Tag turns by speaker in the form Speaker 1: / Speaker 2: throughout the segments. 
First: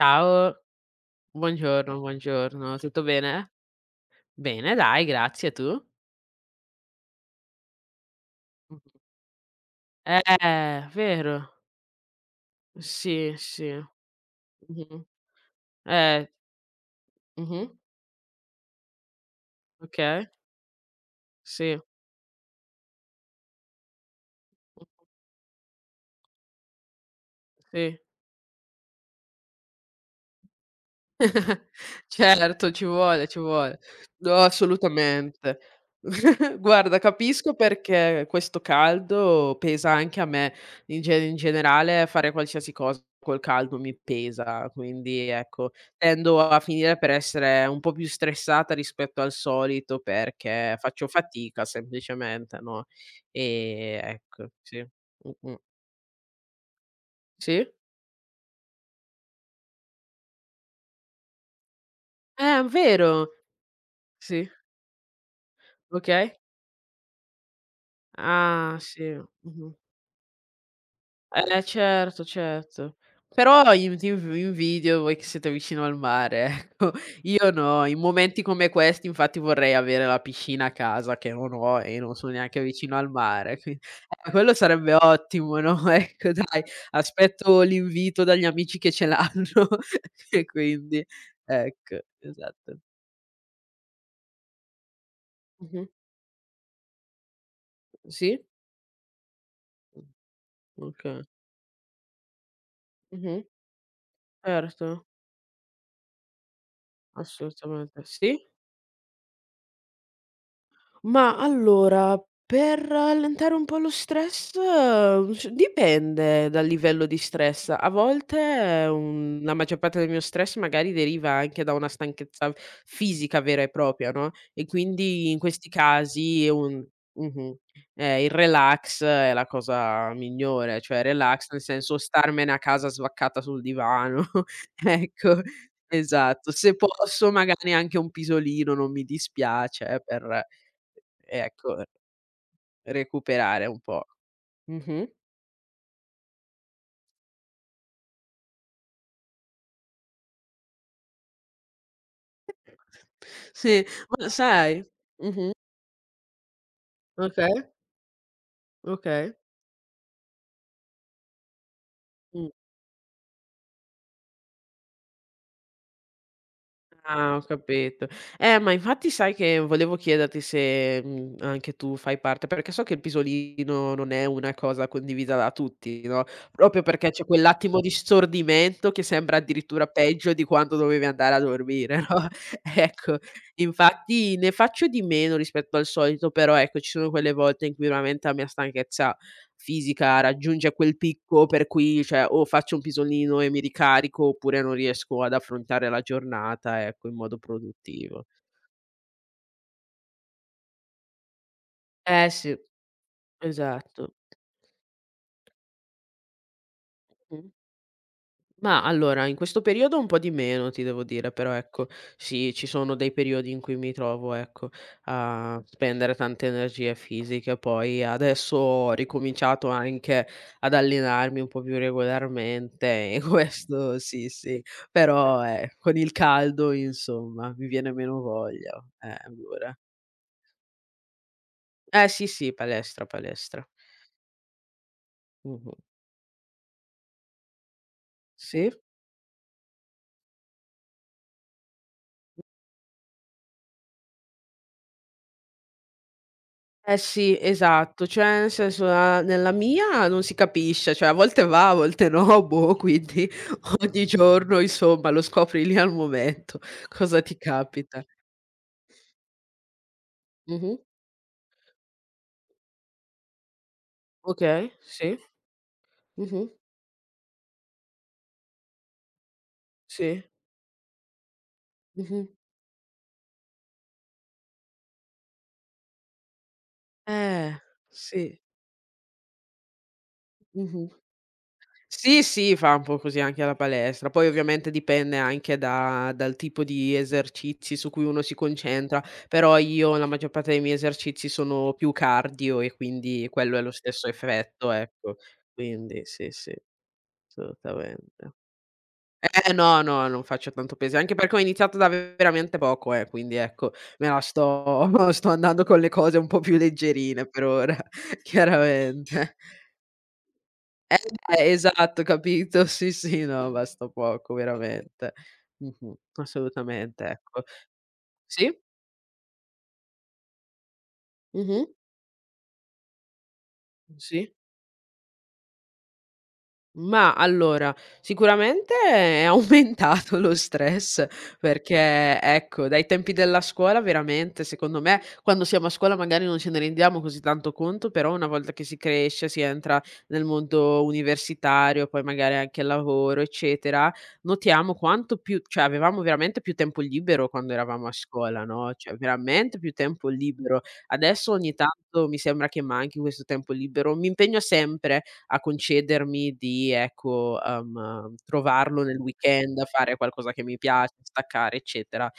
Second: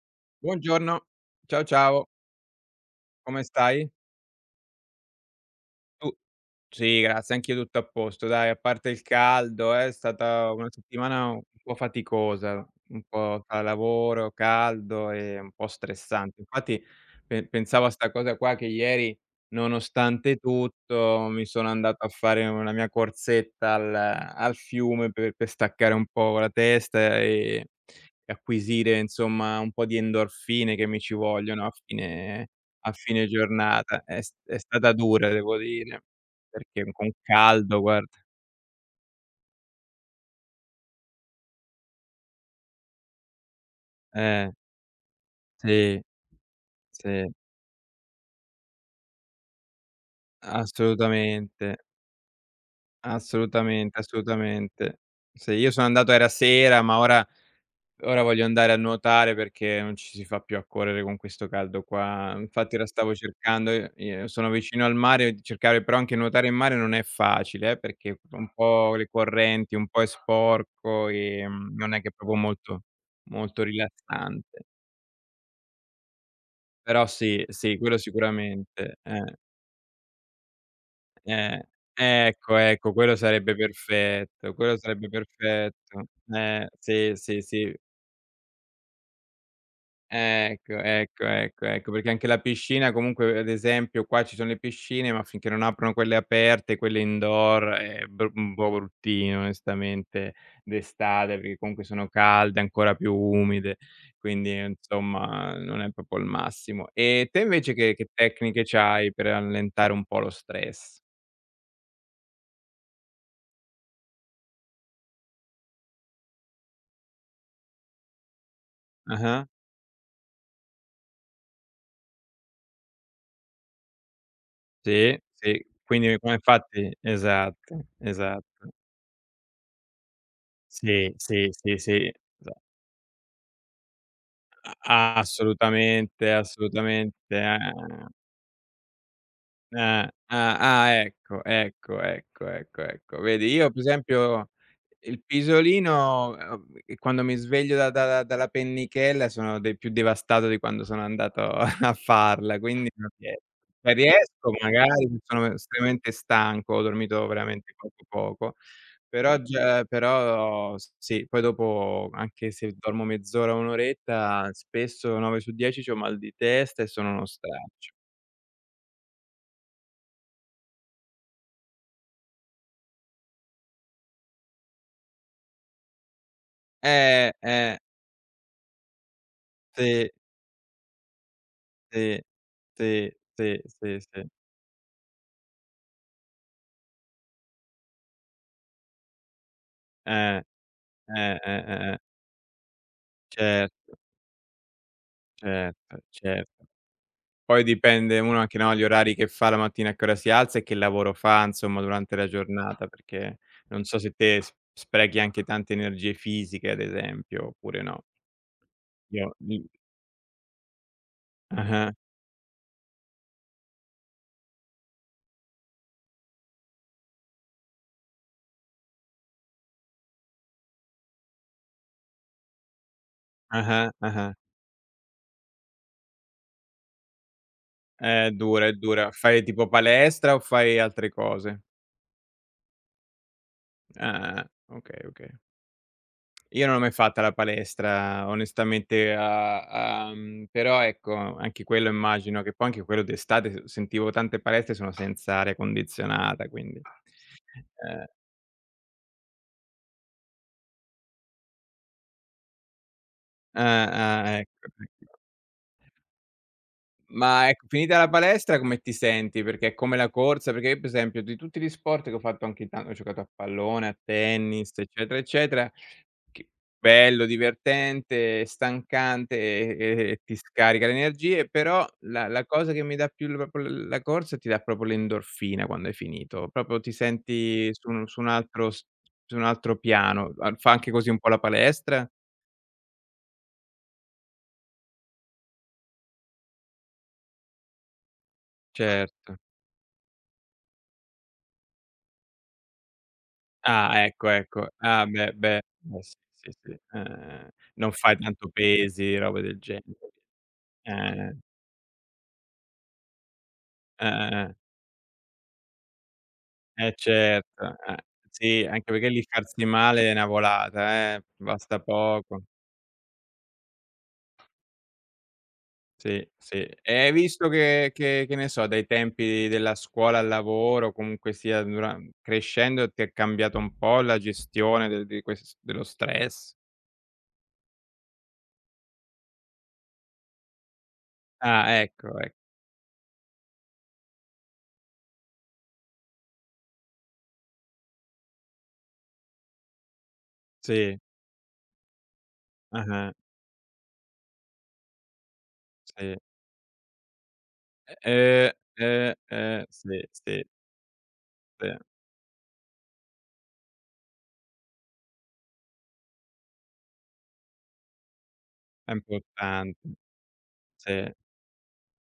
Speaker 1: Ciao,
Speaker 2: Buongiorno, ciao
Speaker 1: buongiorno,
Speaker 2: ciao,
Speaker 1: buongiorno, tutto
Speaker 2: come
Speaker 1: bene?
Speaker 2: stai?
Speaker 1: Bene dai, grazie, tu?
Speaker 2: Tu... Sì, grazie, anch'io tutto a posto dai, a
Speaker 1: Mh.
Speaker 2: parte il caldo, è stata una settimana un
Speaker 1: Vero.
Speaker 2: po' faticosa, un
Speaker 1: Sì,
Speaker 2: po' tra
Speaker 1: sì.
Speaker 2: lavoro,
Speaker 1: Mh-mh.
Speaker 2: caldo e un po'
Speaker 1: Eh,
Speaker 2: stressante. Infatti pe
Speaker 1: mh-mh,
Speaker 2: pensavo a 'sta cosa qua che ieri,
Speaker 1: okay,
Speaker 2: nonostante tutto, mi sono
Speaker 1: sì,
Speaker 2: andato a fare una mia corsetta al fiume per staccare un po' la testa e
Speaker 1: sì.
Speaker 2: acquisire insomma un po' di endorfine che mi ci vogliono
Speaker 1: Certo, ci
Speaker 2: a
Speaker 1: vuole,
Speaker 2: fine
Speaker 1: ci vuole.
Speaker 2: giornata.
Speaker 1: No,
Speaker 2: È stata dura, devo
Speaker 1: assolutamente.
Speaker 2: dire. Perché
Speaker 1: Guarda,
Speaker 2: con
Speaker 1: capisco
Speaker 2: caldo guarda,
Speaker 1: perché questo caldo pesa anche a me. In generale fare qualsiasi cosa col caldo mi
Speaker 2: eh,
Speaker 1: pesa, quindi ecco,
Speaker 2: sì,
Speaker 1: tendo a finire per
Speaker 2: sì,
Speaker 1: essere un po' più stressata rispetto al solito perché faccio fatica
Speaker 2: assolutamente,
Speaker 1: semplicemente, no,
Speaker 2: assolutamente,
Speaker 1: ecco, sì.
Speaker 2: assolutamente. Sì,
Speaker 1: Mh-mh.
Speaker 2: io sono andato era sera, ma ora
Speaker 1: Sì?
Speaker 2: voglio andare a nuotare perché non ci si fa più a correre con questo caldo qua. Infatti la stavo
Speaker 1: Vero!
Speaker 2: cercando, i io
Speaker 1: Sì.
Speaker 2: sono vicino al mare, cercare però anche
Speaker 1: Okay.
Speaker 2: nuotare in mare non è facile perché un
Speaker 1: Ah,
Speaker 2: po'
Speaker 1: sì.
Speaker 2: le
Speaker 1: Mh-mh.
Speaker 2: correnti, un po' è sporco,
Speaker 1: Eh
Speaker 2: non è che è
Speaker 1: certo,
Speaker 2: proprio molto
Speaker 1: certo. Però in ti inv
Speaker 2: rilassante.
Speaker 1: invidio voi che siete vicino al mare, ecco.
Speaker 2: Però sì,
Speaker 1: Io
Speaker 2: sì,
Speaker 1: no, in
Speaker 2: quello
Speaker 1: momenti come
Speaker 2: sicuramente,
Speaker 1: questi
Speaker 2: eh.
Speaker 1: infatti vorrei avere la piscina a casa che non
Speaker 2: Eh,
Speaker 1: ho e non sono
Speaker 2: ecco,
Speaker 1: neanche
Speaker 2: ecco,
Speaker 1: vicino al
Speaker 2: quello sarebbe
Speaker 1: mare, quin quello
Speaker 2: perfetto, quello
Speaker 1: sarebbe
Speaker 2: sarebbe
Speaker 1: ottimo, no,
Speaker 2: perfetto.
Speaker 1: ecco dai,
Speaker 2: Sì, sì,
Speaker 1: aspetto
Speaker 2: sì.
Speaker 1: l'invito dagli amici che ce l'hanno e
Speaker 2: Ecco,
Speaker 1: quindi
Speaker 2: ecco, ecco, ecco,
Speaker 1: ecco,
Speaker 2: perché anche la
Speaker 1: esatto.
Speaker 2: piscina comunque ad esempio qua ci sono le piscine, ma finché non
Speaker 1: Mh-mh.
Speaker 2: aprono quelle aperte, quelle indoor è br
Speaker 1: Sì?
Speaker 2: un po' bruttino
Speaker 1: Mh,
Speaker 2: onestamente
Speaker 1: okay.
Speaker 2: d'estate, perché comunque sono calde, ancora più
Speaker 1: Mh-mh.
Speaker 2: umide, quindi
Speaker 1: Certo,
Speaker 2: insomma non è proprio il massimo. E te invece
Speaker 1: assolutamente.
Speaker 2: che
Speaker 1: Sì?
Speaker 2: tecniche c'hai per allentare un po' lo stress?
Speaker 1: Ma allora, per allentare un po' lo stress, c dipende dal livello di stress. A volte, un
Speaker 2: Ah-ah.
Speaker 1: la maggior parte del mio stress magari deriva anche da una stanchezza fisica vera e propria, no, e
Speaker 2: Sì,
Speaker 1: quindi in
Speaker 2: sì,
Speaker 1: questi
Speaker 2: quindi come
Speaker 1: casi
Speaker 2: infatti
Speaker 1: mh-mh,
Speaker 2: esatto,
Speaker 1: il
Speaker 2: esatto.
Speaker 1: relax è la cosa migliore, cioè
Speaker 2: Sì,
Speaker 1: relax
Speaker 2: sì,
Speaker 1: nel
Speaker 2: sì,
Speaker 1: senso
Speaker 2: sì,
Speaker 1: starmene
Speaker 2: esa
Speaker 1: a casa svaccata sul divano,
Speaker 2: a
Speaker 1: ecco,
Speaker 2: assolutamente,
Speaker 1: esatto. Se
Speaker 2: assolutamente,
Speaker 1: posso magari anche un pisolino non mi dispiace,
Speaker 2: Ah,
Speaker 1: per,
Speaker 2: ah, ecco,
Speaker 1: ecco,
Speaker 2: ecco, ecco, ecco, ecco. Vedi
Speaker 1: recuperare
Speaker 2: io
Speaker 1: un
Speaker 2: per
Speaker 1: po'.
Speaker 2: esempio
Speaker 1: Mh-mh.
Speaker 2: il pisolino, e quando mi sveglio da da dalla pennichella sono de più devastato di quando sono andato a farla, quindi non riesco.
Speaker 1: Sì,
Speaker 2: Se
Speaker 1: ma
Speaker 2: riesco
Speaker 1: sai.
Speaker 2: magari se sono
Speaker 1: Mh-mh.
Speaker 2: estremamente stanco, ho dormito
Speaker 1: Okay,
Speaker 2: veramente poco,
Speaker 1: okay.
Speaker 2: però già però s sì, poi dopo
Speaker 1: Mh.
Speaker 2: anche se dormo mezz'ora, un' oretta, spesso 9 su 10 c'ho mal di testa e sono uno
Speaker 1: Ah, ho
Speaker 2: straccio.
Speaker 1: capito. Ma infatti sai che volevo chiederti se, anche tu fai parte perché so che il pisolino non è una cosa condivisa da tutti, no, proprio perché c'è quell'attimo
Speaker 2: Eh.
Speaker 1: di stordimento che sembra addirittura
Speaker 2: Sì,
Speaker 1: peggio di quando dovevi andare a dormire,
Speaker 2: sì,
Speaker 1: no,
Speaker 2: sì,
Speaker 1: ecco.
Speaker 2: sì, sì, sì.
Speaker 1: Infatti ne faccio di meno rispetto al solito, però ecco, ci sono quelle volte in cui veramente la mia stanchezza fisica
Speaker 2: Eh,
Speaker 1: raggiunge quel picco per
Speaker 2: eh.
Speaker 1: cui, cioè, o faccio un pisolino e mi
Speaker 2: Certo,
Speaker 1: ricarico oppure non riesco ad affrontare
Speaker 2: certo,
Speaker 1: la
Speaker 2: certo.
Speaker 1: giornata, ecco, in modo
Speaker 2: Poi dipende
Speaker 1: produttivo.
Speaker 2: uno anche, no, gli orari che fa la mattina, a che ora si alza e che lavoro fa, insomma, durante la
Speaker 1: Eh sì,
Speaker 2: giornata, perché non so se
Speaker 1: esatto.
Speaker 2: te s sprechi anche tante energie fisiche, ad esempio,
Speaker 1: Mh.
Speaker 2: oppure no.
Speaker 1: Ma allora,
Speaker 2: Io
Speaker 1: in
Speaker 2: i
Speaker 1: questo periodo un po' di meno ti devo dire, però ecco,
Speaker 2: ah-ah,
Speaker 1: sì, ci sono dei periodi in cui mi trovo, ecco, a spendere tante energie fisiche. Poi adesso ho ricominciato anche ad allenarmi un po' più regolarmente e
Speaker 2: ah-ah,
Speaker 1: questo sì,
Speaker 2: ah-ah.
Speaker 1: sì, però con il caldo, insomma, mi viene meno
Speaker 2: È dura, è
Speaker 1: voglia.
Speaker 2: dura. Fai tipo
Speaker 1: Allora.
Speaker 2: palestra o fai altre cose?
Speaker 1: Eh sì, sì, palestra, palestra.
Speaker 2: Ah, ah, okay, okay.
Speaker 1: Mhm.
Speaker 2: Io non l'ho mai fatta la palestra
Speaker 1: Sì?
Speaker 2: onestamente, a a però ecco, anche quello immagino che poi anche quello d'estate s sentivo tante palestre sono senza aria condizionata, quindi
Speaker 1: Eh sì,
Speaker 2: ehm,
Speaker 1: esatto, cioè nel senso la nella mia non si capisce, cioè a volte va, a volte no, boh, quindi
Speaker 2: eh,
Speaker 1: ogni giorno
Speaker 2: ecco,
Speaker 1: insomma
Speaker 2: ecco.
Speaker 1: lo scopri lì al momento cosa ti
Speaker 2: Ma ecco, finita
Speaker 1: capita.
Speaker 2: la palestra come ti senti? Perché è come la corsa? Perché
Speaker 1: Mh-mh.
Speaker 2: io per esempio di tutti gli sport che ho fatto anche tan ho giocato a pallone, a
Speaker 1: Okay,
Speaker 2: tennis, eccetera,
Speaker 1: sì.
Speaker 2: eccetera.
Speaker 1: Mh-mh.
Speaker 2: Che bello, divertente, stancante e
Speaker 1: Sì.
Speaker 2: ti scarica le energie, però
Speaker 1: Mh-mh.
Speaker 2: la cosa che mi dà più l proprio l la corsa ti dà proprio l'endorfina quando hai finito, proprio ti
Speaker 1: Eh,
Speaker 2: senti su un
Speaker 1: sì.
Speaker 2: altro s su un altro piano. A fa
Speaker 1: Mh-mh.
Speaker 2: anche così un po' la palestra?
Speaker 1: Sì, sì, fa un po' così anche alla palestra. Poi ovviamente dipende anche da dal tipo di esercizi su cui uno si concentra,
Speaker 2: Certo.
Speaker 1: però io la maggior parte dei miei esercizi sono più cardio e quindi quello è lo
Speaker 2: Ah,
Speaker 1: stesso
Speaker 2: ecco, ecco.
Speaker 1: effetto,
Speaker 2: Ah,
Speaker 1: ecco.
Speaker 2: beh, beh, beh,
Speaker 1: Quindi
Speaker 2: sì,
Speaker 1: sì,
Speaker 2: sì,
Speaker 1: sì,
Speaker 2: sì. Non fai
Speaker 1: assolutamente.
Speaker 2: tanto pesi, robe
Speaker 1: Eh
Speaker 2: del
Speaker 1: no,
Speaker 2: genere.
Speaker 1: no, non faccio tanto peso, anche perché
Speaker 2: Eh,
Speaker 1: ho iniziato da veramente poco, quindi ecco, me la
Speaker 2: eh, eh.
Speaker 1: sto sto andando con le cose un po' più
Speaker 2: Eh
Speaker 1: leggerine per
Speaker 2: certo,
Speaker 1: ora,
Speaker 2: sì, anche perché lì
Speaker 1: chiaramente.
Speaker 2: farsi male è una
Speaker 1: Eh
Speaker 2: volata,
Speaker 1: beh,
Speaker 2: basta
Speaker 1: esatto,
Speaker 2: poco.
Speaker 1: capito? Sì, sì, no, basta poco veramente. Mh-mh,
Speaker 2: Sì, sì. E
Speaker 1: assolutamente,
Speaker 2: hai
Speaker 1: ecco.
Speaker 2: visto che che ne
Speaker 1: Sì?
Speaker 2: so, dai tempi della scuola al lavoro, comunque sia
Speaker 1: Mh-mh,
Speaker 2: dura crescendo ti è cambiato un po' la
Speaker 1: sì.
Speaker 2: gestione de di ques dello stress?
Speaker 1: Ma allora, sicuramente è aumentato lo stress
Speaker 2: Ah ecco,
Speaker 1: perché,
Speaker 2: ec
Speaker 1: ecco, dai tempi della scuola veramente, secondo me, quando siamo a scuola magari non ce ne rendiamo così tanto conto, però una volta che si cresce, si entra nel mondo
Speaker 2: sì,
Speaker 1: universitario, poi magari anche al
Speaker 2: ah-ah,
Speaker 1: lavoro, eccetera, notiamo quanto più cioè avevamo
Speaker 2: sì.
Speaker 1: veramente più tempo libero quando eravamo a scuola, no, cioè veramente più tempo
Speaker 2: Sì, sì,
Speaker 1: libero. Adesso ogni
Speaker 2: sì,
Speaker 1: tanto mi sembra che manchi questo tempo libero. Mi impegno sempre a concedermi di, ecco, trovarlo
Speaker 2: è
Speaker 1: nel weekend,
Speaker 2: importante.
Speaker 1: fare qualcosa che mi piace,
Speaker 2: Sì,
Speaker 1: staccare eccetera,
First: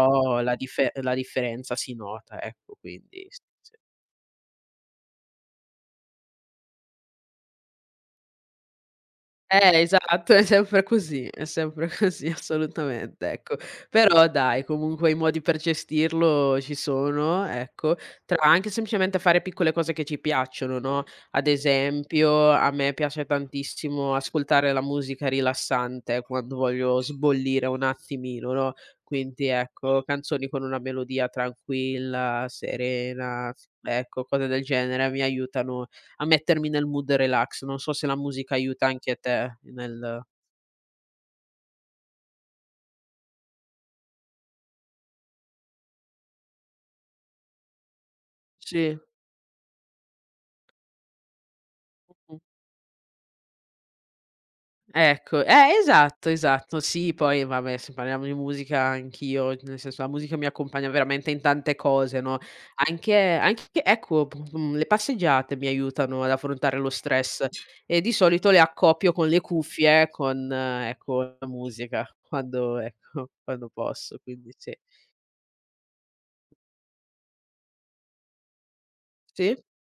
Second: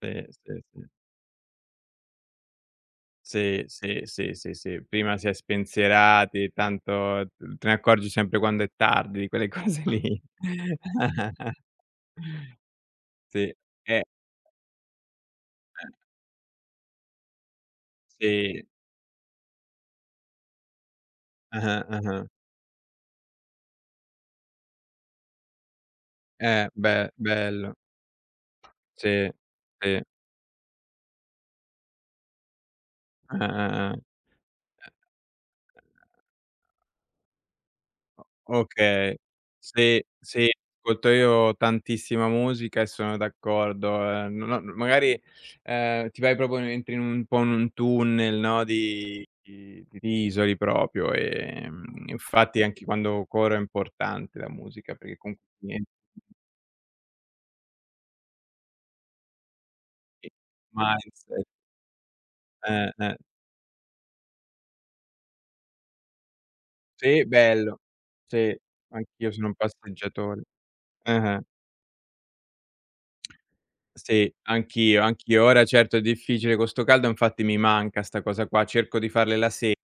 Speaker 2: sì,
Speaker 1: la
Speaker 2: sì, sì.
Speaker 1: diffe la differenza si nota ecco, quindi sì,
Speaker 2: Sì,
Speaker 1: sì.
Speaker 2: sì, sì, sì, sì. Prima si è spensierati, tanto t te ne accorgi sempre quando è tardi, di quelle cose lì.
Speaker 1: Esatto, è sempre così, è sempre così, assolutamente,
Speaker 2: Sì,
Speaker 1: ecco.
Speaker 2: eh,
Speaker 1: Però dai, comunque i modi per gestirlo ci sono, ecco, tra
Speaker 2: sì.
Speaker 1: anche semplicemente fare piccole cose che ci piacciono, no, ad
Speaker 2: Ah-ah, ah-ah.
Speaker 1: esempio, a me piace tantissimo ascoltare la musica rilassante quando voglio
Speaker 2: Be
Speaker 1: sbollire
Speaker 2: bello.
Speaker 1: un attimino, no,
Speaker 2: Sì,
Speaker 1: quindi ecco,
Speaker 2: sì.
Speaker 1: canzoni con una melodia tranquilla, serena,
Speaker 2: Ah-ah, ah.
Speaker 1: ecco, cose del genere mi aiutano
Speaker 2: Ah.
Speaker 1: a mettermi nel mood relax. Non so se la musica aiuta
Speaker 2: Okay.
Speaker 1: anche te
Speaker 2: Sì,
Speaker 1: nel.
Speaker 2: sì, ascolto io tantissima musica e sono d'accordo, no no magari, ti vai proprio entri in un po' in un tunnel, no,
Speaker 1: Sì.
Speaker 2: di ti isoli proprio,
Speaker 1: Mh,
Speaker 2: infatti anche quando corro è importante la musica perché
Speaker 1: ecco,
Speaker 2: comunque ti en
Speaker 1: esatto, esatto. Sì, poi vabbè, se parliamo di musica anch'io, nel senso la
Speaker 2: sì,
Speaker 1: musica mi accompagna veramente in
Speaker 2: mindset,
Speaker 1: tante cose, no, anche
Speaker 2: eh.
Speaker 1: anche ecco, le passeggiate mi aiutano ad affrontare lo
Speaker 2: Sì,
Speaker 1: stress
Speaker 2: bello.
Speaker 1: e di solito
Speaker 2: Sì,
Speaker 1: le accoppio con
Speaker 2: anch'io
Speaker 1: le
Speaker 2: sono un
Speaker 1: cuffie,
Speaker 2: passeggiatore.
Speaker 1: con ecco,
Speaker 2: Ah-ah.
Speaker 1: la musica quando ecco, quando posso,
Speaker 2: Sì,
Speaker 1: quindi sì.
Speaker 2: anch'io, anch'io. Ora certo è difficile co' sto caldo, infatti mi manca 'sta cosa qua, cerco di farle la
Speaker 1: Sì,
Speaker 2: sera,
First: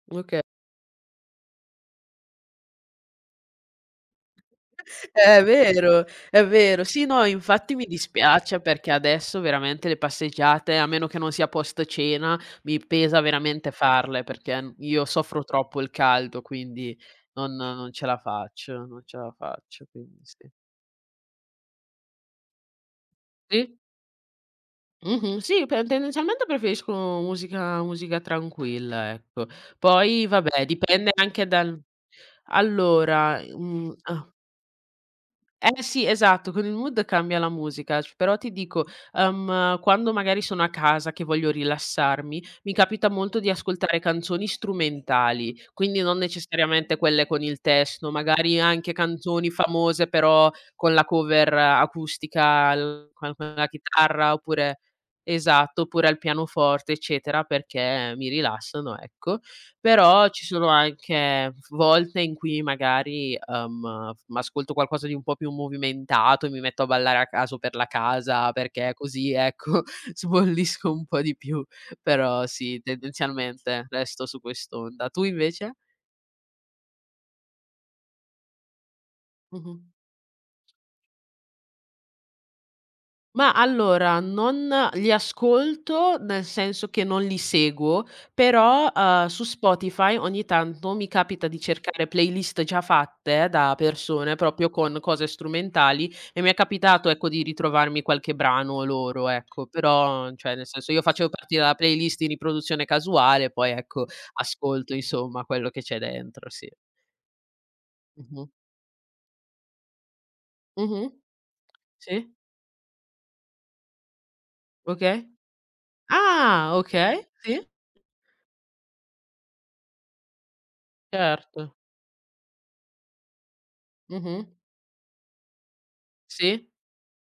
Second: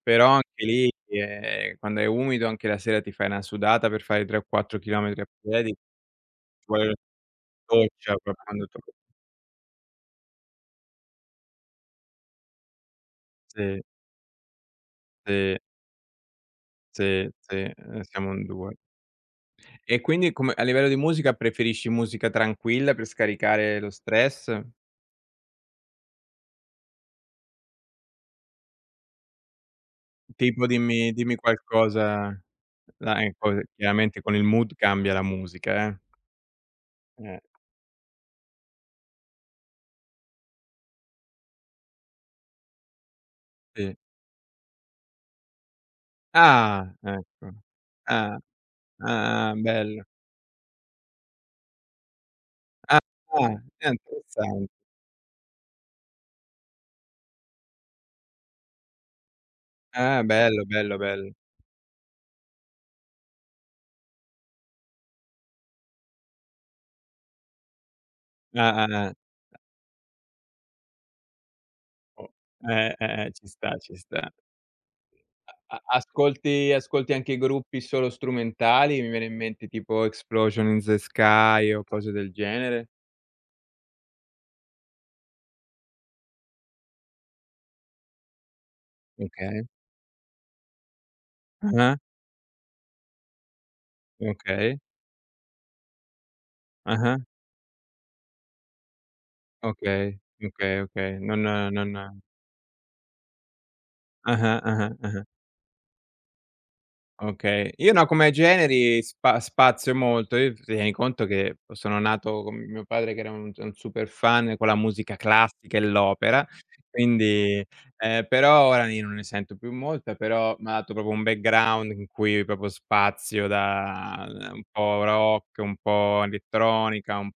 Speaker 2: però
Speaker 1: oka
Speaker 2: anche lì, quando è umido anche la sera ti fai una sudata per fare 3 o 4 chilometri a
Speaker 1: è
Speaker 2: piedi, ci
Speaker 1: vero, è vero.
Speaker 2: vuole
Speaker 1: Sì, no, infatti mi
Speaker 2: doccia poi
Speaker 1: dispiace
Speaker 2: quando
Speaker 1: perché
Speaker 2: torni.
Speaker 1: adesso veramente le passeggiate, a meno che non sia post cena, mi pesa veramente
Speaker 2: Sì,
Speaker 1: farle perché n io soffro
Speaker 2: sì,
Speaker 1: troppo il caldo, quindi
Speaker 2: sì,
Speaker 1: non
Speaker 2: sì,
Speaker 1: non ce la
Speaker 2: siamo in 2.
Speaker 1: faccio, non ce la faccio,
Speaker 2: E
Speaker 1: quindi
Speaker 2: quindi
Speaker 1: sì.
Speaker 2: come a livello di musica preferisci musica tranquilla per
Speaker 1: Sì?
Speaker 2: scaricare lo stress?
Speaker 1: Mh-mh. Sì, pe tendenzialmente preferisco musica tranquilla, ecco. Poi vabbè,
Speaker 2: Tipo
Speaker 1: dipende
Speaker 2: dimmi
Speaker 1: anche dal.
Speaker 2: qualcosa dai,
Speaker 1: Allora,
Speaker 2: poi chiaramente
Speaker 1: ah,
Speaker 2: con il mood cambia la
Speaker 1: eh
Speaker 2: musica, eh.
Speaker 1: sì, esatto, con il mood cambia
Speaker 2: Eh.
Speaker 1: la musica, c però ti dico, quando magari sono a casa che voglio rilassarmi, mi capita molto di
Speaker 2: Sì.
Speaker 1: ascoltare canzoni strumentali, quindi non
Speaker 2: Ah,
Speaker 1: necessariamente quelle con
Speaker 2: ecco.
Speaker 1: il testo,
Speaker 2: Ah,
Speaker 1: magari anche
Speaker 2: ah,
Speaker 1: canzoni
Speaker 2: ah, bello.
Speaker 1: famose però con la cover acustica
Speaker 2: Ah,
Speaker 1: al
Speaker 2: ah,
Speaker 1: con la chitarra
Speaker 2: interessante.
Speaker 1: oppure esatto, oppure al pianoforte eccetera, perché mi rilassano, ecco.
Speaker 2: Ah,
Speaker 1: Però ci
Speaker 2: bello,
Speaker 1: sono
Speaker 2: bello, bello.
Speaker 1: anche volte in cui magari, f m'ascolto qualcosa di un po' più movimentato e mi metto a ballare a caso per la casa,
Speaker 2: Ah, ah,
Speaker 1: perché
Speaker 2: ah.
Speaker 1: così, ecco, sbollisco un po' di più.
Speaker 2: Oh.
Speaker 1: Però sì,
Speaker 2: Ci sta,
Speaker 1: tendenzialmente
Speaker 2: ci
Speaker 1: resto
Speaker 2: sta.
Speaker 1: su quest'onda. Tu invece?
Speaker 2: A a ascolti anche gruppi solo strumentali? Mi viene in mente
Speaker 1: Mh-mh.
Speaker 2: tipo Explosion in the Sky o cose del genere?
Speaker 1: Ma allora, non li ascolto, nel senso che non li seguo, però, su
Speaker 2: Okay.
Speaker 1: Spotify ogni tanto mi capita di
Speaker 2: Ah-ah,
Speaker 1: cercare playlist già fatte da persone, proprio
Speaker 2: okay.
Speaker 1: con cose strumentali, e mi è capitato,
Speaker 2: Ah-ah,
Speaker 1: ecco, di ritrovarmi qualche brano loro, ecco.
Speaker 2: okay,
Speaker 1: Però, cioè, nel
Speaker 2: okay,
Speaker 1: senso, io
Speaker 2: okay.
Speaker 1: facevo
Speaker 2: Non
Speaker 1: partire la playlist
Speaker 2: non
Speaker 1: in riproduzione casuale, poi, ecco,
Speaker 2: ah-ah, ah-ah,
Speaker 1: ascolto,
Speaker 2: ah-ah.
Speaker 1: insomma, quello che c'è dentro, sì.
Speaker 2: Okay. Io no, come
Speaker 1: Mh-mh.
Speaker 2: generi spazio molto. Io tieni
Speaker 1: Mh-mh.
Speaker 2: conto che sono
Speaker 1: Sì,
Speaker 2: nato con mio padre che era un super fan con la musica
Speaker 1: okay.
Speaker 2: classica e l'opera,
Speaker 1: Ah, okay, sì,
Speaker 2: quindi però ora io non ne sento più molta, però m'ha dato proprio un
Speaker 1: certo.
Speaker 2: background in cui proprio spazio da
Speaker 1: Mh-mh.
Speaker 2: un po' rock, un po'
Speaker 1: Sì?
Speaker 2: elettronica, un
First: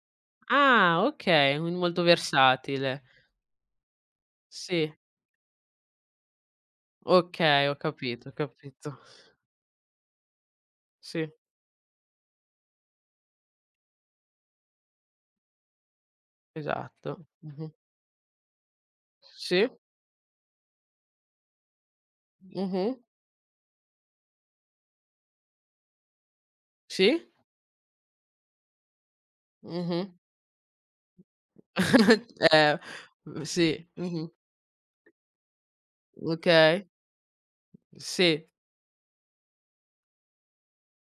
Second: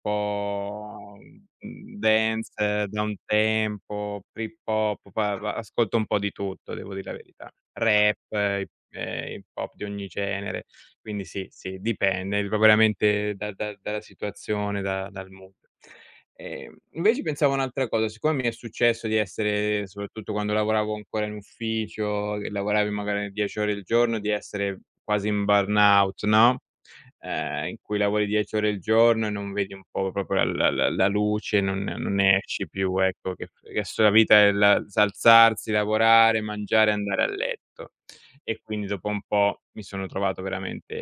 Speaker 1: Ah,
Speaker 2: po',
Speaker 1: okay, quindi molto
Speaker 2: dance,
Speaker 1: versatile.
Speaker 2: downtempo, trip
Speaker 1: Sì,
Speaker 2: hop, pa pa ascolto un po' di tutto, devo dì la verità
Speaker 1: okay, ho
Speaker 2: rap,
Speaker 1: capito, ho capito.
Speaker 2: hip hop di ogni genere. Quindi
Speaker 1: Sì,
Speaker 2: sì, sì, dipende, va veramente da da dalla situazione, da dal mood.
Speaker 1: esatto.
Speaker 2: Invece pensavo
Speaker 1: Mh-mh.
Speaker 2: un'altra cosa, siccome mi è successo di
Speaker 1: Sì,
Speaker 2: essere soprattutto quando lavoravo ancora in ufficio, che lavoravi
Speaker 1: mh-mh,
Speaker 2: magari 10 ore al giorno, di essere quasi in burnout, no,
Speaker 1: sì,
Speaker 2: in cui lavori 10 ore al giorno e non vedi un
Speaker 1: mh-mh.
Speaker 2: po' proprio la luce, non ne esci
Speaker 1: Eh,
Speaker 2: più, ecco, che f che
Speaker 1: sì,
Speaker 2: s la
Speaker 1: mh-mh.
Speaker 2: vita è la s alzarsi, lavorare,
Speaker 1: Okay,
Speaker 2: mangiare, andare a letto.
Speaker 1: sì,
Speaker 2: E quindi dopo un po' mi sono trovato veramente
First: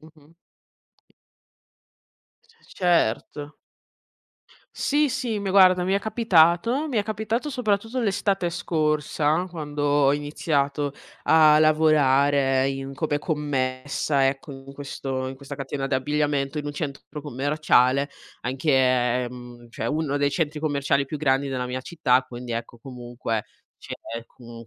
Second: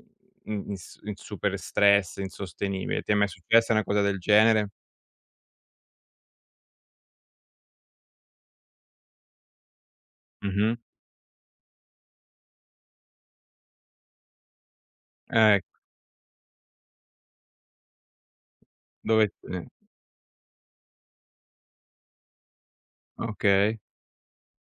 Speaker 1: mh-mh.
Speaker 2: in super stress
Speaker 1: C
Speaker 2: insostenibile. Ti è mai
Speaker 1: certo.
Speaker 2: successa una cosa del genere?
Speaker 1: Sì, sì, mi guarda, mi è capitato soprattutto l'estate scorsa, quando ho
Speaker 2: Mh-mh.
Speaker 1: iniziato a lavorare in come commessa, ecco, in questa
Speaker 2: Ecco,
Speaker 1: catena di abbigliamento, in un centro commerciale, anche,
Speaker 2: dove
Speaker 1: cioè uno dei centri commerciali più grandi della mia città, quindi ecco comunque
Speaker 2: okay.
Speaker 1: c'è, comu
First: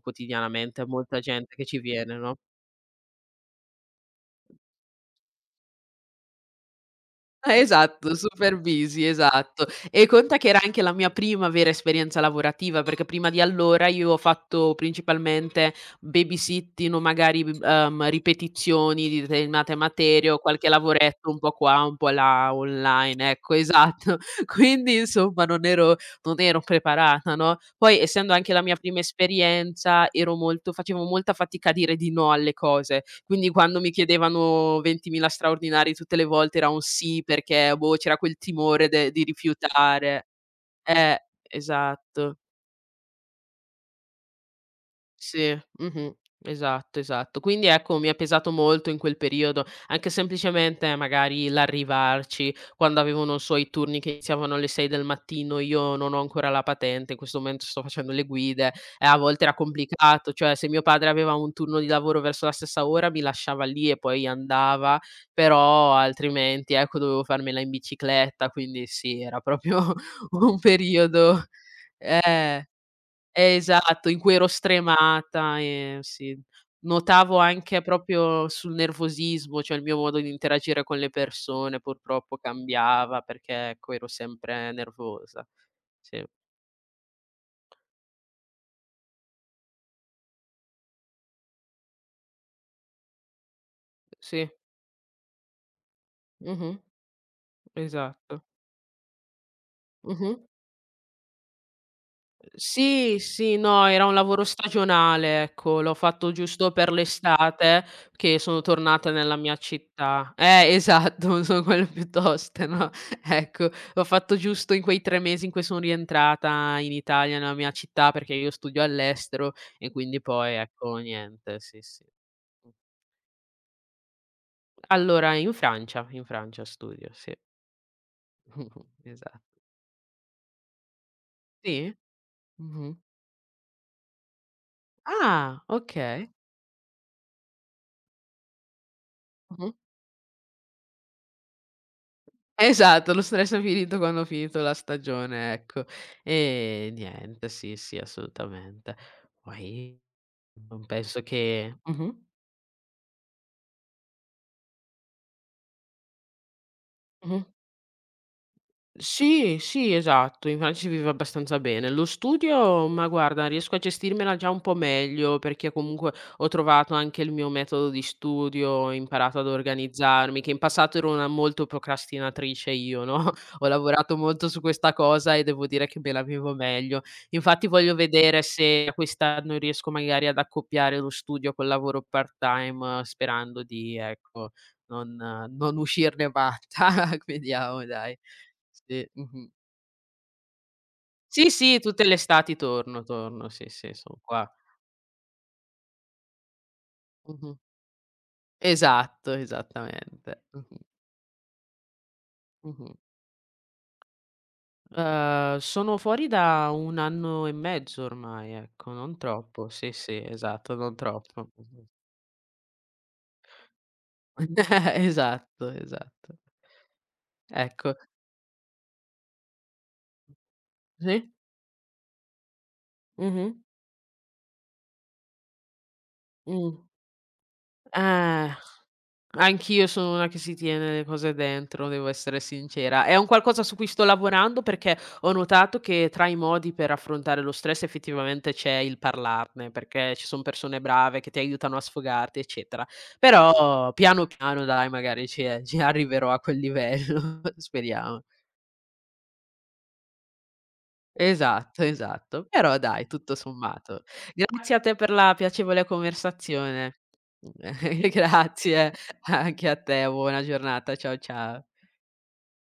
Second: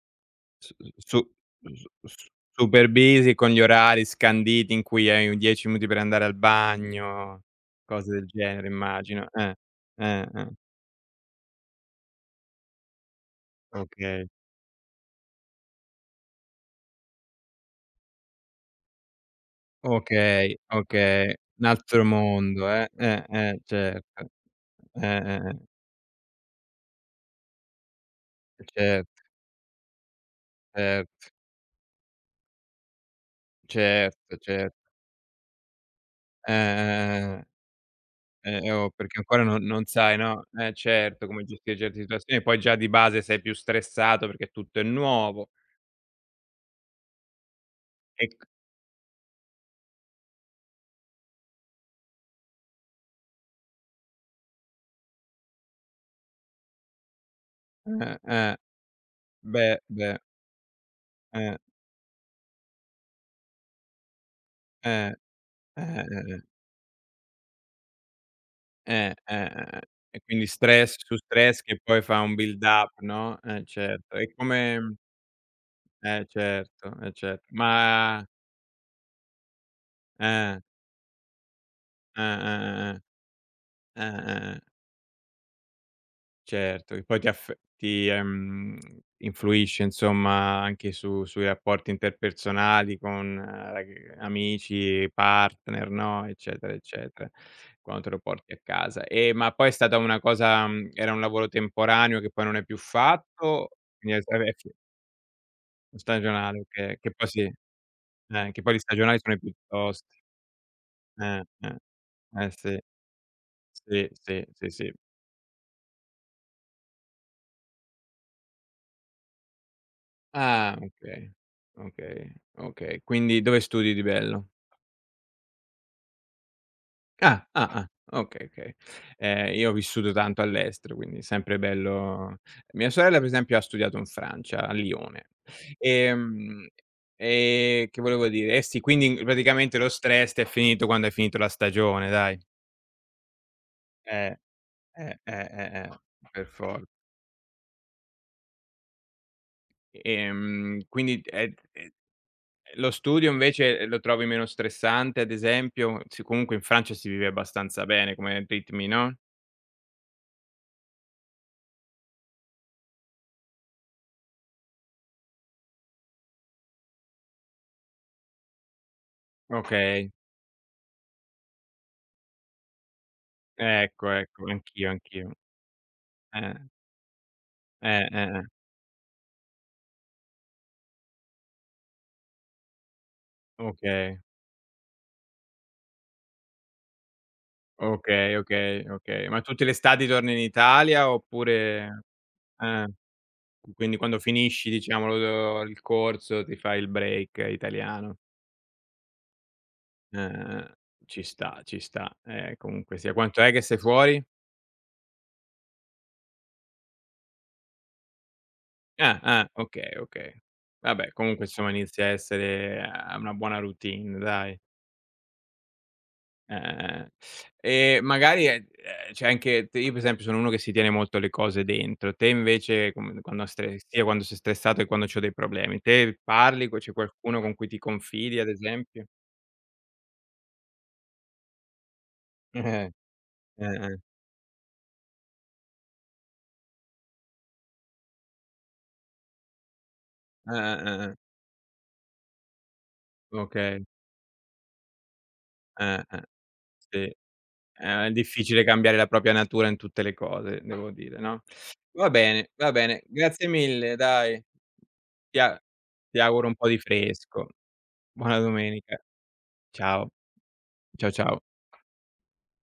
Speaker 2: S
Speaker 1: quotidianamente molta
Speaker 2: su
Speaker 1: gente che ci
Speaker 2: s
Speaker 1: viene,
Speaker 2: s
Speaker 1: no?
Speaker 2: super busy con gli orari scanditi in cui hai un 10 minuti per andare al bagno, cose
Speaker 1: Esatto,
Speaker 2: del
Speaker 1: super
Speaker 2: genere
Speaker 1: busy,
Speaker 2: immagino.
Speaker 1: esatto. E conta che
Speaker 2: Eh.
Speaker 1: era anche la mia prima vera esperienza lavorativa, perché prima di allora io ho
Speaker 2: Okay,
Speaker 1: fatto principalmente babysitting o magari, b ripetizioni di determinate materie o
Speaker 2: okay,
Speaker 1: qualche lavoretto
Speaker 2: okay.
Speaker 1: un po'
Speaker 2: Un
Speaker 1: qua, un
Speaker 2: altro
Speaker 1: po' là,
Speaker 2: mondo,
Speaker 1: online, ecco,
Speaker 2: certo.
Speaker 1: esatto. Quindi insomma
Speaker 2: Eh.
Speaker 1: non ero preparata, no, poi essendo anche la mia prima
Speaker 2: Certo,
Speaker 1: esperienza ero molto facevo
Speaker 2: certo,
Speaker 1: molta fatica a dire di no alle cose, quindi quando mi
Speaker 2: certo, cer
Speaker 1: chiedevano 20.000 straordinari tutte le volte era un sì
Speaker 2: eh. Eh.
Speaker 1: perché, boh, c'era quel timore
Speaker 2: Oh,
Speaker 1: de
Speaker 2: perché
Speaker 1: di
Speaker 2: ancora non sai,
Speaker 1: rifiutare.
Speaker 2: no, eh
Speaker 1: Eh,
Speaker 2: certo, come gestire certe
Speaker 1: esatto.
Speaker 2: situazioni, poi già di base sei più stressato perché tutto è nuovo
Speaker 1: Sì, mh-mh. Esatto, esatto. Quindi ecco, mi ha
Speaker 2: e c
Speaker 1: pesato molto in quel periodo, anche semplicemente magari l'arrivarci, quando avevano i suoi turni che iniziavano alle 6 del mattino, io non ho ancora la patente, in questo momento sto facendo
Speaker 2: eh,
Speaker 1: le
Speaker 2: eh,
Speaker 1: guide e a volte era
Speaker 2: beh, beh,
Speaker 1: complicato, cioè se mio padre aveva un
Speaker 2: eh,
Speaker 1: turno di lavoro verso la stessa ora mi lasciava lì e poi andava,
Speaker 2: eh, eh,
Speaker 1: però
Speaker 2: eh,
Speaker 1: altrimenti ecco, dovevo farmela in bicicletta, quindi
Speaker 2: eh,
Speaker 1: sì, era
Speaker 2: eh, eh,
Speaker 1: proprio
Speaker 2: e quindi
Speaker 1: un
Speaker 2: stress su
Speaker 1: periodo
Speaker 2: stress che poi fa un build
Speaker 1: eh.
Speaker 2: up, no, eh
Speaker 1: Esatto,
Speaker 2: certo.
Speaker 1: in cui
Speaker 2: E
Speaker 1: ero
Speaker 2: come
Speaker 1: stremata,
Speaker 2: eh
Speaker 1: sì.
Speaker 2: certo, eh
Speaker 1: Notavo
Speaker 2: certo.
Speaker 1: anche
Speaker 2: Ma
Speaker 1: proprio sul nervosismo, cioè il mio modo di
Speaker 2: eh,
Speaker 1: interagire con le persone
Speaker 2: eh,
Speaker 1: purtroppo
Speaker 2: eh, eh, eh,
Speaker 1: cambiava perché, ecco, ero
Speaker 2: eh.
Speaker 1: sempre nervosa. Sì,
Speaker 2: Certo, che poi ti, ehm, influisce insomma anche su sui rapporti interpersonali con rag
Speaker 1: sì,
Speaker 2: amici, partner, no, eccetera,
Speaker 1: mh-mh,
Speaker 2: eccetera, quando te lo
Speaker 1: esatto.
Speaker 2: porti a casa. E ma poi è stata una
Speaker 1: Mh-mh.
Speaker 2: cosa era un lavoro temporaneo che poi non hai più
Speaker 1: Sì, sì,
Speaker 2: fatto?
Speaker 1: no, era un
Speaker 2: Quindi è
Speaker 1: lavoro
Speaker 2: vabbè sì,
Speaker 1: stagionale, ecco, l'ho fatto
Speaker 2: stagionale,
Speaker 1: giusto per
Speaker 2: okay, che poi sì,
Speaker 1: l'estate che sono
Speaker 2: che poi gli
Speaker 1: tornata
Speaker 2: stagionali sono
Speaker 1: nella
Speaker 2: i più
Speaker 1: mia
Speaker 2: tosti.
Speaker 1: città. Esatto, sono
Speaker 2: Eh.
Speaker 1: quelle più
Speaker 2: Eh
Speaker 1: toste,
Speaker 2: sì,
Speaker 1: no, ecco, l'ho
Speaker 2: sì,
Speaker 1: fatto
Speaker 2: sì, sì,
Speaker 1: giusto in
Speaker 2: sì.
Speaker 1: quei 3 mesi in cui sono rientrata in Italia, nella mia città, perché io studio all'estero e quindi poi,
Speaker 2: Ah,
Speaker 1: ecco,
Speaker 2: okay,
Speaker 1: niente, sì, sì.
Speaker 2: okay,
Speaker 1: Mh.
Speaker 2: okay. Quindi dove studi di bello?
Speaker 1: Allora in Francia studio, sì.
Speaker 2: Ah, ah, ah, okay, okay.
Speaker 1: Esa
Speaker 2: Io ho vissuto tanto all'estero, quindi sempre
Speaker 1: sì?
Speaker 2: bello, mia
Speaker 1: Mh-mh.
Speaker 2: sorella per esempio ha studiato in Francia, a Lione.
Speaker 1: Ah, okay.
Speaker 2: Ehm, e che volevo dire? Eh sì, quindi
Speaker 1: Mh-mh.
Speaker 2: praticamente lo stress t'è finito quando hai finito la stagione, dai.
Speaker 1: Esatto, lo stress è finito quando ho
Speaker 2: Eh,
Speaker 1: finito la
Speaker 2: eh, eh,
Speaker 1: stagione, ecco.
Speaker 2: eh, eh, per for
Speaker 1: E niente, sì, sì, assolutamente. Poi non
Speaker 2: quindi
Speaker 1: penso
Speaker 2: è
Speaker 1: che.
Speaker 2: è
Speaker 1: Mh-mh,
Speaker 2: lo studio invece lo trovi meno stressante, ad esempio? Sì, comunque in Francia si vive
Speaker 1: mh-mh.
Speaker 2: abbastanza bene come ritmi, no?
Speaker 1: Sì, sì, esatto, in Francia si vive abbastanza bene. Lo studio, ma guarda, riesco a gestirmela già un po' meglio perché comunque ho trovato anche il mio metodo di studio, ho imparato ad
Speaker 2: Okay,
Speaker 1: organizzarmi, che in passato ero una molto procrastinatrice io, no? Ho
Speaker 2: ecco,
Speaker 1: lavorato
Speaker 2: ecco,
Speaker 1: molto su
Speaker 2: anch'io,
Speaker 1: questa
Speaker 2: anch'io.
Speaker 1: cosa e devo dire che me la
Speaker 2: Eh,
Speaker 1: vivo meglio. Infatti voglio vedere
Speaker 2: eh.
Speaker 1: se quest'anno riesco magari ad accoppiare lo studio col lavoro part-time, sperando di,
Speaker 2: Okay,
Speaker 1: ecco, non, non uscirne matta. Vediamo, dai.
Speaker 2: okay, okay,
Speaker 1: Sì,
Speaker 2: okay. Ma
Speaker 1: mh-mh.
Speaker 2: tutte le estati torni in Italia
Speaker 1: Sì, sì, tutte
Speaker 2: oppure
Speaker 1: le estati
Speaker 2: eh,
Speaker 1: torno, torno, sì, sì,
Speaker 2: quindi
Speaker 1: son
Speaker 2: quando
Speaker 1: qua.
Speaker 2: finisci diciamo lo il corso ti fai il break
Speaker 1: Mh-mh.
Speaker 2: italiano.
Speaker 1: Esatto, esattamente.
Speaker 2: Eh.
Speaker 1: Mh-mh,
Speaker 2: Ci sta, ci sta.
Speaker 1: mh-mh.
Speaker 2: Comunque sia, quanto è che sei fuori?
Speaker 1: Sono fuori da 1 anno e mezzo ormai, ecco, non
Speaker 2: Ah, ah,
Speaker 1: troppo. Sì,
Speaker 2: okay,
Speaker 1: sì,
Speaker 2: okay.
Speaker 1: esatto, non
Speaker 2: Vabbè comunque
Speaker 1: troppo.
Speaker 2: insomma
Speaker 1: Mh-mh.
Speaker 2: inizia a essere a una buona routine dai.
Speaker 1: Esatto, esatto.
Speaker 2: Eh,
Speaker 1: Ecco.
Speaker 2: eh. E magari, c'è anche te, io per esempio sono uno che si tiene molto le
Speaker 1: Sì.
Speaker 2: cose dentro, te invece com quando
Speaker 1: Mh-mh.
Speaker 2: stre sia quando sei stressato che quando c'ho dei problemi, te parli
Speaker 1: Mh.
Speaker 2: co c'è qualcuno con cui ti confidi ad
Speaker 1: Eh.
Speaker 2: esempio?
Speaker 1: Anch'io sono una che si tiene le cose dentro, devo essere
Speaker 2: Eh,
Speaker 1: sincera. È un qualcosa
Speaker 2: eh,
Speaker 1: su cui
Speaker 2: eh,
Speaker 1: sto lavorando perché ho notato che tra i modi per affrontare lo stress effettivamente c'è il parlarne, perché ci son persone
Speaker 2: eh.
Speaker 1: brave che ti aiutano a sfogarti, eccetera.
Speaker 2: Okay,
Speaker 1: Però piano, piano dai, magari ci
Speaker 2: eh.
Speaker 1: arriverò a quel
Speaker 2: Sì.
Speaker 1: livello,
Speaker 2: È
Speaker 1: speriamo.
Speaker 2: difficile cambiare la propria natura in tutte le cose, devo dire, no.
Speaker 1: Esatto, esatto.
Speaker 2: Va
Speaker 1: Però
Speaker 2: bene,
Speaker 1: dai, tutto
Speaker 2: grazie mille
Speaker 1: sommato.
Speaker 2: dai.
Speaker 1: Grazie a te per la
Speaker 2: Ti a
Speaker 1: piacevole
Speaker 2: ti auguro un po' di
Speaker 1: conversazione.
Speaker 2: fresco. Buona
Speaker 1: Grazie
Speaker 2: domenica.
Speaker 1: anche a te,
Speaker 2: Ciao,
Speaker 1: buona giornata.
Speaker 2: ciao,
Speaker 1: Ciao,
Speaker 2: ciao.
Speaker 1: ciao.